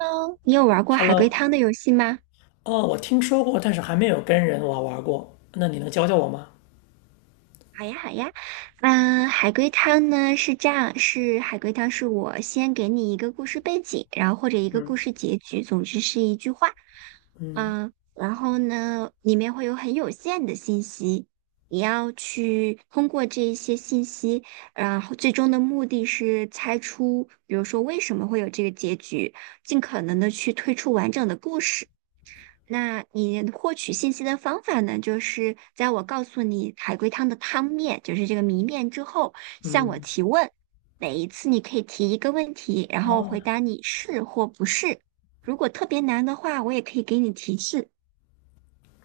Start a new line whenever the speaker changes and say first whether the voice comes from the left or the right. right: 喽，你有玩过海龟
left: Hello，
right: 汤的游戏吗？
left: 哦，我听说过，但是还没有跟人玩过。那你能教我吗？
right: 好呀，好呀。海龟汤呢是这样，是海龟汤是我先给你一个故事背景，然后或者一个故
left: 嗯
right: 事结局，总之是一句话。
left: 嗯
right: 嗯，然后呢，里面会有很有限的信息，你要去通过这一些信息，然后最终的目的是猜出，比如说为什么会有这个结局，尽可能的去推出完整的故事。那你获取信息的方法呢，就是在我告诉你海龟汤的汤面，就是这个谜面之后，向我
left: 嗯，
right: 提问。每一次你可以提一个问题，然后
left: 哦，
right: 回答你是或不是。如果特别难的话，我也可以给你提示，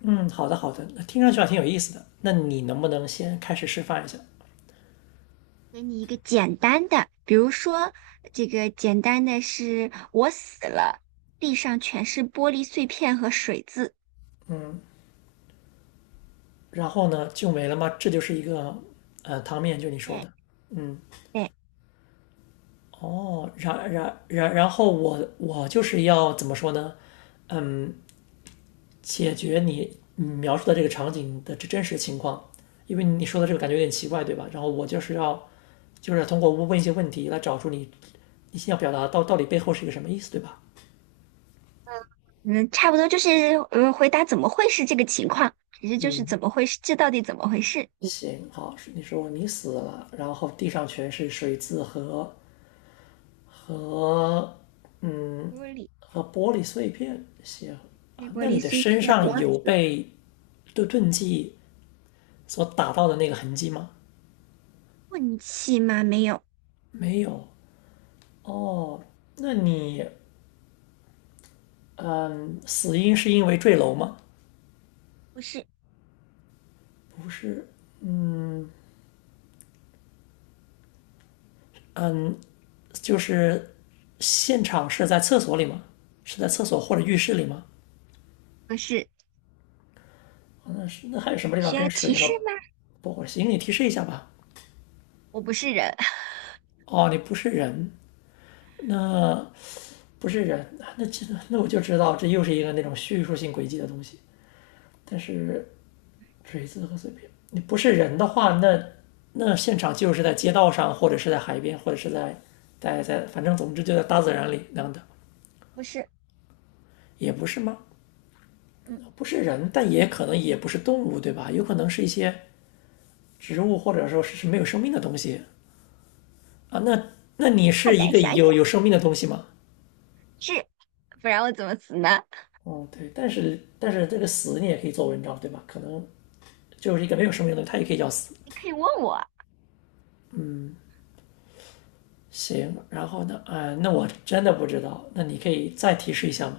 left: 嗯，好的好的，那听上去还挺有意思的。那你能不能先开始示范一下？
right: 给你一个简单的，比如说这个简单的是我死了，地上全是玻璃碎片和水渍。
left: 然后呢，就没了吗？这就是一个汤面，就你说的。
right: 对。
left: 嗯。
right: 对。
left: 哦，然后我就是要怎么说呢？嗯。解决你描述的这个场景的真实情况，因为你说的这个感觉有点奇怪，对吧？然后我就是要，就是通过问一些问题来找出你你要表达到底背后是一个什么意思，对吧？
right: 嗯，差不多就是回答怎么会是这个情况，其实就是
left: 嗯，
right: 怎么回事，这到底怎么回事？嗯
left: 行，好，你说你死了，然后地上全是水渍和嗯
right: 玻璃，
left: 和玻璃碎片，行啊，
right: 被玻
left: 那你
right: 璃
left: 的
right: 碎
left: 身
right: 片
left: 上
right: 我
left: 有
right: 死，
left: 被钝器所打到的那个痕迹吗？
right: 运气吗？没有，
left: 没有。哦，那你死因是因为坠楼吗？
right: 不是，
left: 不是，就是现场是在厕所里吗？是在厕所或者浴室里吗？
right: 不是，
left: 啊，那是那还有什么地方
right: 需要
left: 跟
right: 提
left: 水
right: 示
left: 和
right: 吗？
left: 不火星？你提示一下吧。
right: 我不是人，
left: 哦，你不是人，那不是人，那那这那我就知道这又是一个那种叙述性轨迹的东西。但是锤子和碎片，你不是人的话，那那现场就是在街道上，或者是在海边，或者是在，反正总之就在大自然里那样的，
right: 不是，
left: 也不是吗？
right: 嗯，
left: 不是人，但也可能也不是动物，对吧？有可能是一些植物，或者说是没有生命的东西啊。那那你
right: 快
left: 是一
right: 点
left: 个
right: 想想，
left: 有生命的东西吗？
right: 是，不然我怎么死呢？
left: 哦，对，但是这个死你也可以做文章，对吧？可能就是一个没有生命的东西，它也可以叫死。
right: 你可以问我，
left: 行，然后呢？那我真的不知道，那你可以再提示一下吗？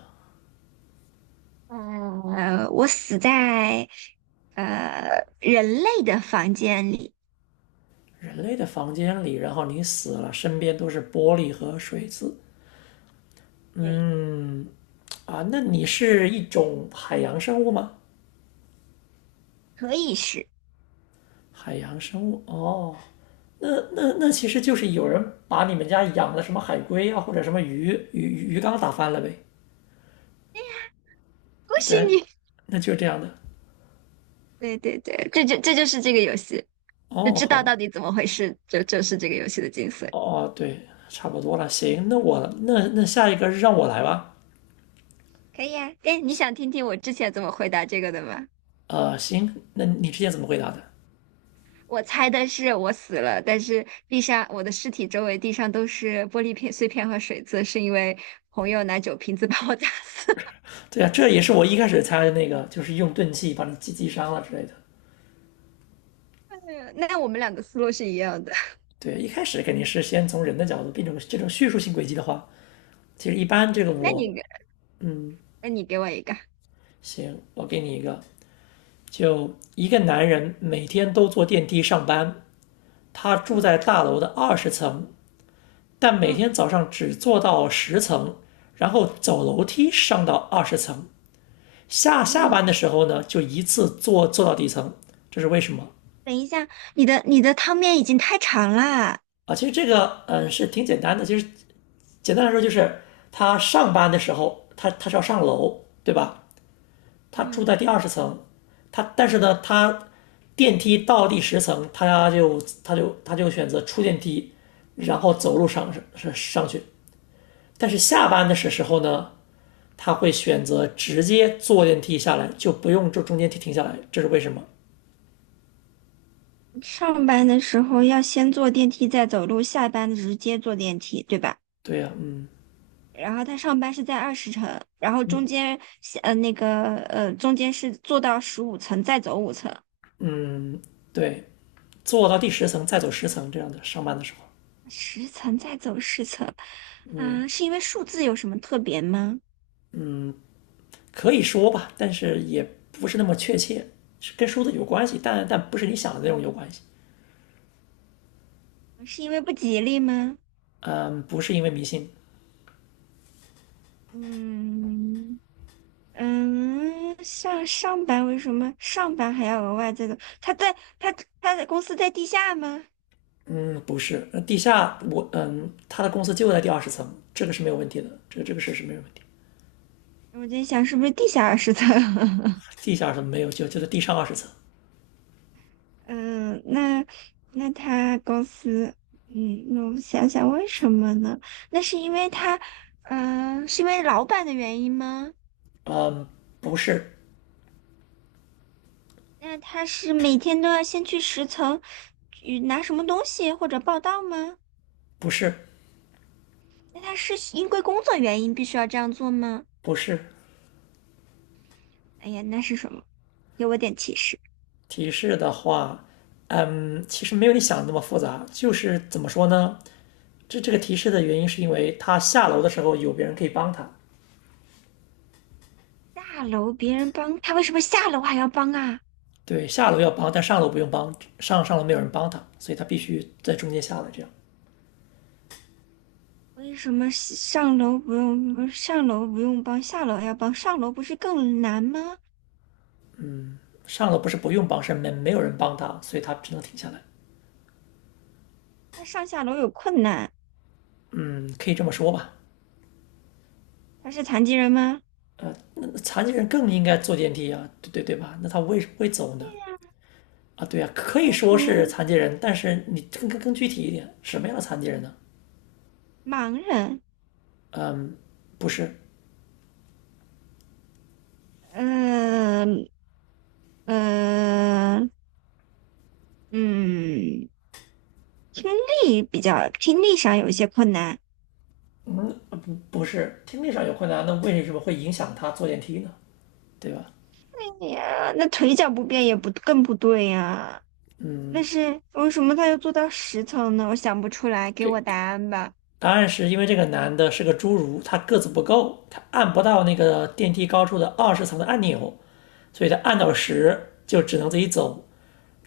right: 嗯，我死在人类的房间里，
left: 人类的房间里，然后你死了，身边都是玻璃和水渍
right: 对，
left: 啊。那你是一种海洋生物吗？
right: 可以是，
left: 海洋生物。哦，那那那其实就是有人把你们家养的什么海龟啊，或者什么鱼缸打翻了呗。
right: 恭
left: 啊，
right: 喜
left: 对，
right: 你，
left: 那就是这样的。
right: 对对对，这就是这个游戏。就
left: 哦，
right: 知
left: 好
right: 道
left: 吧。
right: 到底怎么回事，就是这个游戏的精髓。
left: 哦，对，差不多了。行，那我那那下一个让我来吧。
right: 可以啊，哎，你想听听我之前怎么回答这个的吗？
left: 行，那你之前怎么回答的？
right: 我猜的是我死了，但是地上我的尸体周围地上都是玻璃片碎片和水渍，是因为朋友拿酒瓶子把我砸死。
left: 对啊，这也是我一开始猜的那个，就是用钝器把你击伤了之类的。
right: 哎呀，那我们俩的思路是一样的。
left: 对，一开始肯定是先从人的角度变成这种叙述性轨迹的话，其实一般这个
right: 那
left: 我，
right: 你给
left: 嗯，
right: 那你给我一个。
left: 行，我给你一个，就一个男人每天都坐电梯上班，他住
right: 嗯。
left: 在大楼的二十层，但每
right: 嗯。
left: 天早上只坐到十层，然后走楼梯上到二十层。下下
right: 嗯，
left: 班的时候呢，就一次坐到底层，这是为什么
right: 等一下，你的汤面已经太长啦。
left: 啊？其实这个嗯是挺简单的，其实简单来说就是他上班的时候，他是要上楼，对吧？他住
right: 嗯。
left: 在第二十层，他但是呢，他电梯到第十层，他就选择出电梯，然后走路上去。但是下
right: 嗯，
left: 班的时候呢，他会选择直接坐电梯下来，就不用这中间停下来，这是为什么？
right: 上班的时候要先坐电梯再走路，下班直接坐电梯，对吧？
left: 对呀、啊，嗯
right: 然后他上班是在二十层，然后中间中间是坐到十五层再走五层，
left: 嗯，对，坐到第十层再走十层这样的上班的时候，
right: 十层再走十层，
left: 嗯，
right: 是因为数字有什么特别吗？
left: 可以说吧，但是也不是那么确切，是跟书的有关系，但不是你想的那种有关系。
right: 是因为不吉利吗？
left: 嗯，不是因为迷信，
right: 嗯。嗯，像上班为什么上班还要额外再走？他他的公司在地下吗？
left: 嗯，不是，那地下我嗯，他的公司就在第二十层，这个是没有问题的，这个事是没有问题。
right: 我在想是不是地下二十层？
left: 地下是没有，就在地上二十层。
right: 嗯，那那他公司，嗯，那我想想为什么呢？那是因为他，是因为老板的原因吗？
left: 不是，
right: 那他是每天都要先去十层，去拿什么东西或者报到吗？
left: 不是，
right: 那他是因为工作原因必须要这样做吗？
left: 不是。
right: 哎呀，那是什么？给我点提示。
left: 提示的话，嗯，其实没有你想的那么复杂，就是怎么说呢？这个提示的原因是因为他下楼的时候有别人可以帮他。
right: 下楼别人帮，他为什么下楼还要帮啊？
left: 对，下楼要帮，但上楼不用帮，上楼没有人帮他，所以他必须在中间下来这样。
right: 为什么上楼不用，上楼不用帮，下楼还要帮？上楼不是更难吗？
left: 上楼不是不用帮，是没有人帮他，所以他只能停下来。
right: 他上下楼有困难，
left: 嗯，可以这么说吧。
right: 他是残疾人吗？
left: 残疾人更应该坐电梯啊，对对吧？那他为什么会走呢？啊，对呀、啊，可
right: 他
left: 以
right: 是
left: 说
right: 属于
left: 是残疾人，但是你更具体一点，什么样的残疾人呢？
right: 盲人。
left: 不是，
right: 嗯。嗯。嗯，听力比较，听力上有一些困难。
left: 不是听力上有困难，那为什么会影响他坐电梯呢？对吧？
right: 哎呀，那腿脚不便也不更不对呀、那
left: 嗯，
right: 是为什么他要做到十层呢？我想不出来，给我
left: 给
right: 答案吧。
left: 答案是因为这个男的是个侏儒，他个子不够，他按不到那个电梯高处的二十层的按钮，所以他按到十就只能自己走。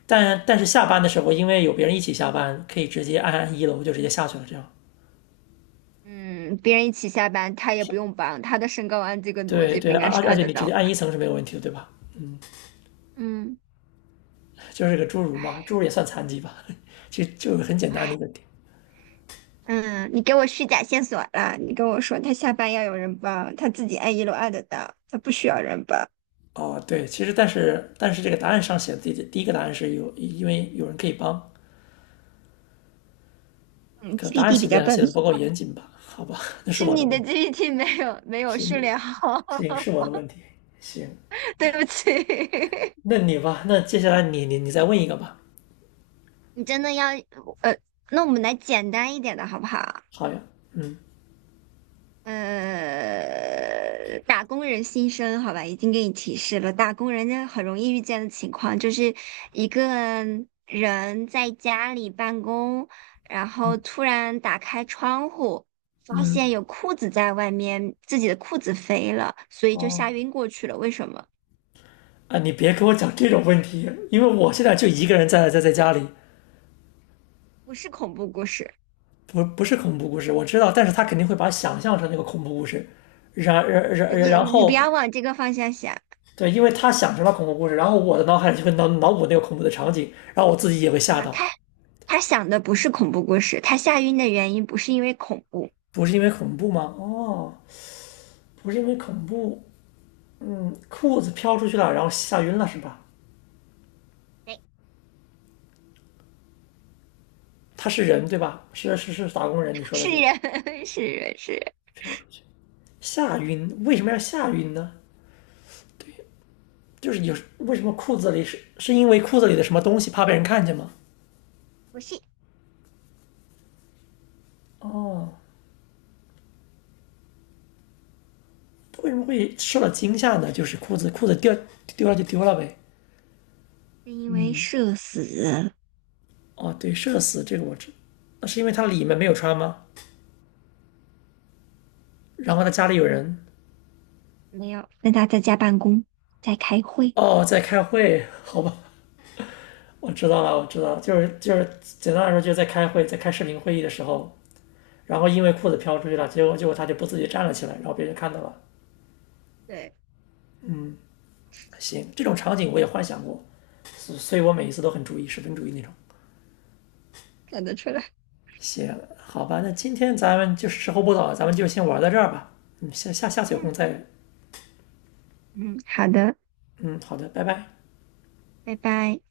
left: 但是下班的时候，因为有别人一起下班，可以直接按一楼就直接下去了，这样
right: 嗯，别人一起下班，他也不用帮，他的身高按这个逻
left: 对
right: 辑不
left: 对，
right: 应
left: 而
right: 该是
left: 而而
right: 按
left: 且
right: 得
left: 你直
right: 到
left: 接
right: 的。
left: 按一层是没有问题的，对吧？
right: 嗯。
left: 就是个侏儒嘛，侏儒也算残疾吧？其实就是很简单的一个点。
right: 嗯，你给我虚假线索了。你跟我说他下班要有人帮，他自己按一楼按得到，他不需要人帮。
left: 哦，对，其实但是这个答案上写的第一个答案是有，因为有人可以帮，
right: 嗯
left: 可答案
right: ，GPT 比
left: 写
right: 较
left: 的
right: 笨，
left: 写的不够严谨吧？好吧，那是
right: 是
left: 我的
right: 你
left: 问
right: 的
left: 题，
right: GPT 没有训
left: 行
right: 练好，
left: 行是我 的问题，行，
right: 对不起。
left: 那你吧，那接下来你再问一个吧。
right: 你真的要呃，那我们来简单一点的好不好？
left: 好呀，嗯
right: 呃，打工人心声，好吧，已经给你提示了。打工人家很容易遇见的情况，就是一个人在家里办公，然后突然打开窗户，发
left: 嗯，
right: 现有裤子在外面，自己的裤子飞了，所以就吓
left: 哦
right: 晕过去了。为什么？
left: 啊，你别给我讲这种问题，因为我现在就一个人在在家里，
right: 不是恐怖故事，
left: 不，不是恐怖故事，我知道，但是他肯定会把它想象成那个恐怖故事，然然然然
right: 你不
left: 后
right: 要往这个方向想
left: 对，因为他想成了恐怖故事，然后我的脑海里就会脑补那个恐怖的场景，然后我自己也会吓
right: 啊。
left: 到。
right: 他想的不是恐怖故事，他吓晕的原因不是因为恐怖，
left: 不是因为恐怖吗？哦，不是因为恐怖，嗯，裤子飘出去了，然后吓晕了是吧？
right: 对，
left: 他是人对吧？是打工人，你说的
right: 是
left: 是
right: 人，是人，是人。
left: 飘出去吓晕，为什么要吓晕呢？就是有为什么裤子里是因为裤子里的什么东西怕被人看见吗？
right: 不是，
left: 哦，为什么会受到惊吓呢？就是裤子掉丢了就丢了呗。
right: 是因为社死
left: 哦，对，社死这个我知，那是因为他里面没有穿吗？然后他家里有人
right: 没有跟他在家办公，在开会。
left: 哦在开会，好吧，我知道了，我知道了，就是简单来说就是在开会，在开视频会议的时候，然后因为裤子飘出去了，结果他就不自己站了起来，然后别人看到了。
right: 对，
left: 行，这种场景我也幻想过，所以我每一次都很注意，十分注意那种。
right: 看得出来。
left: 行，好吧，那今天咱们就是时候不早了，咱们就先玩到这儿吧。嗯，下次有空
right: 嗯。
left: 再。
right: 嗯，好的，
left: 嗯，好的，拜拜。
right: 拜拜。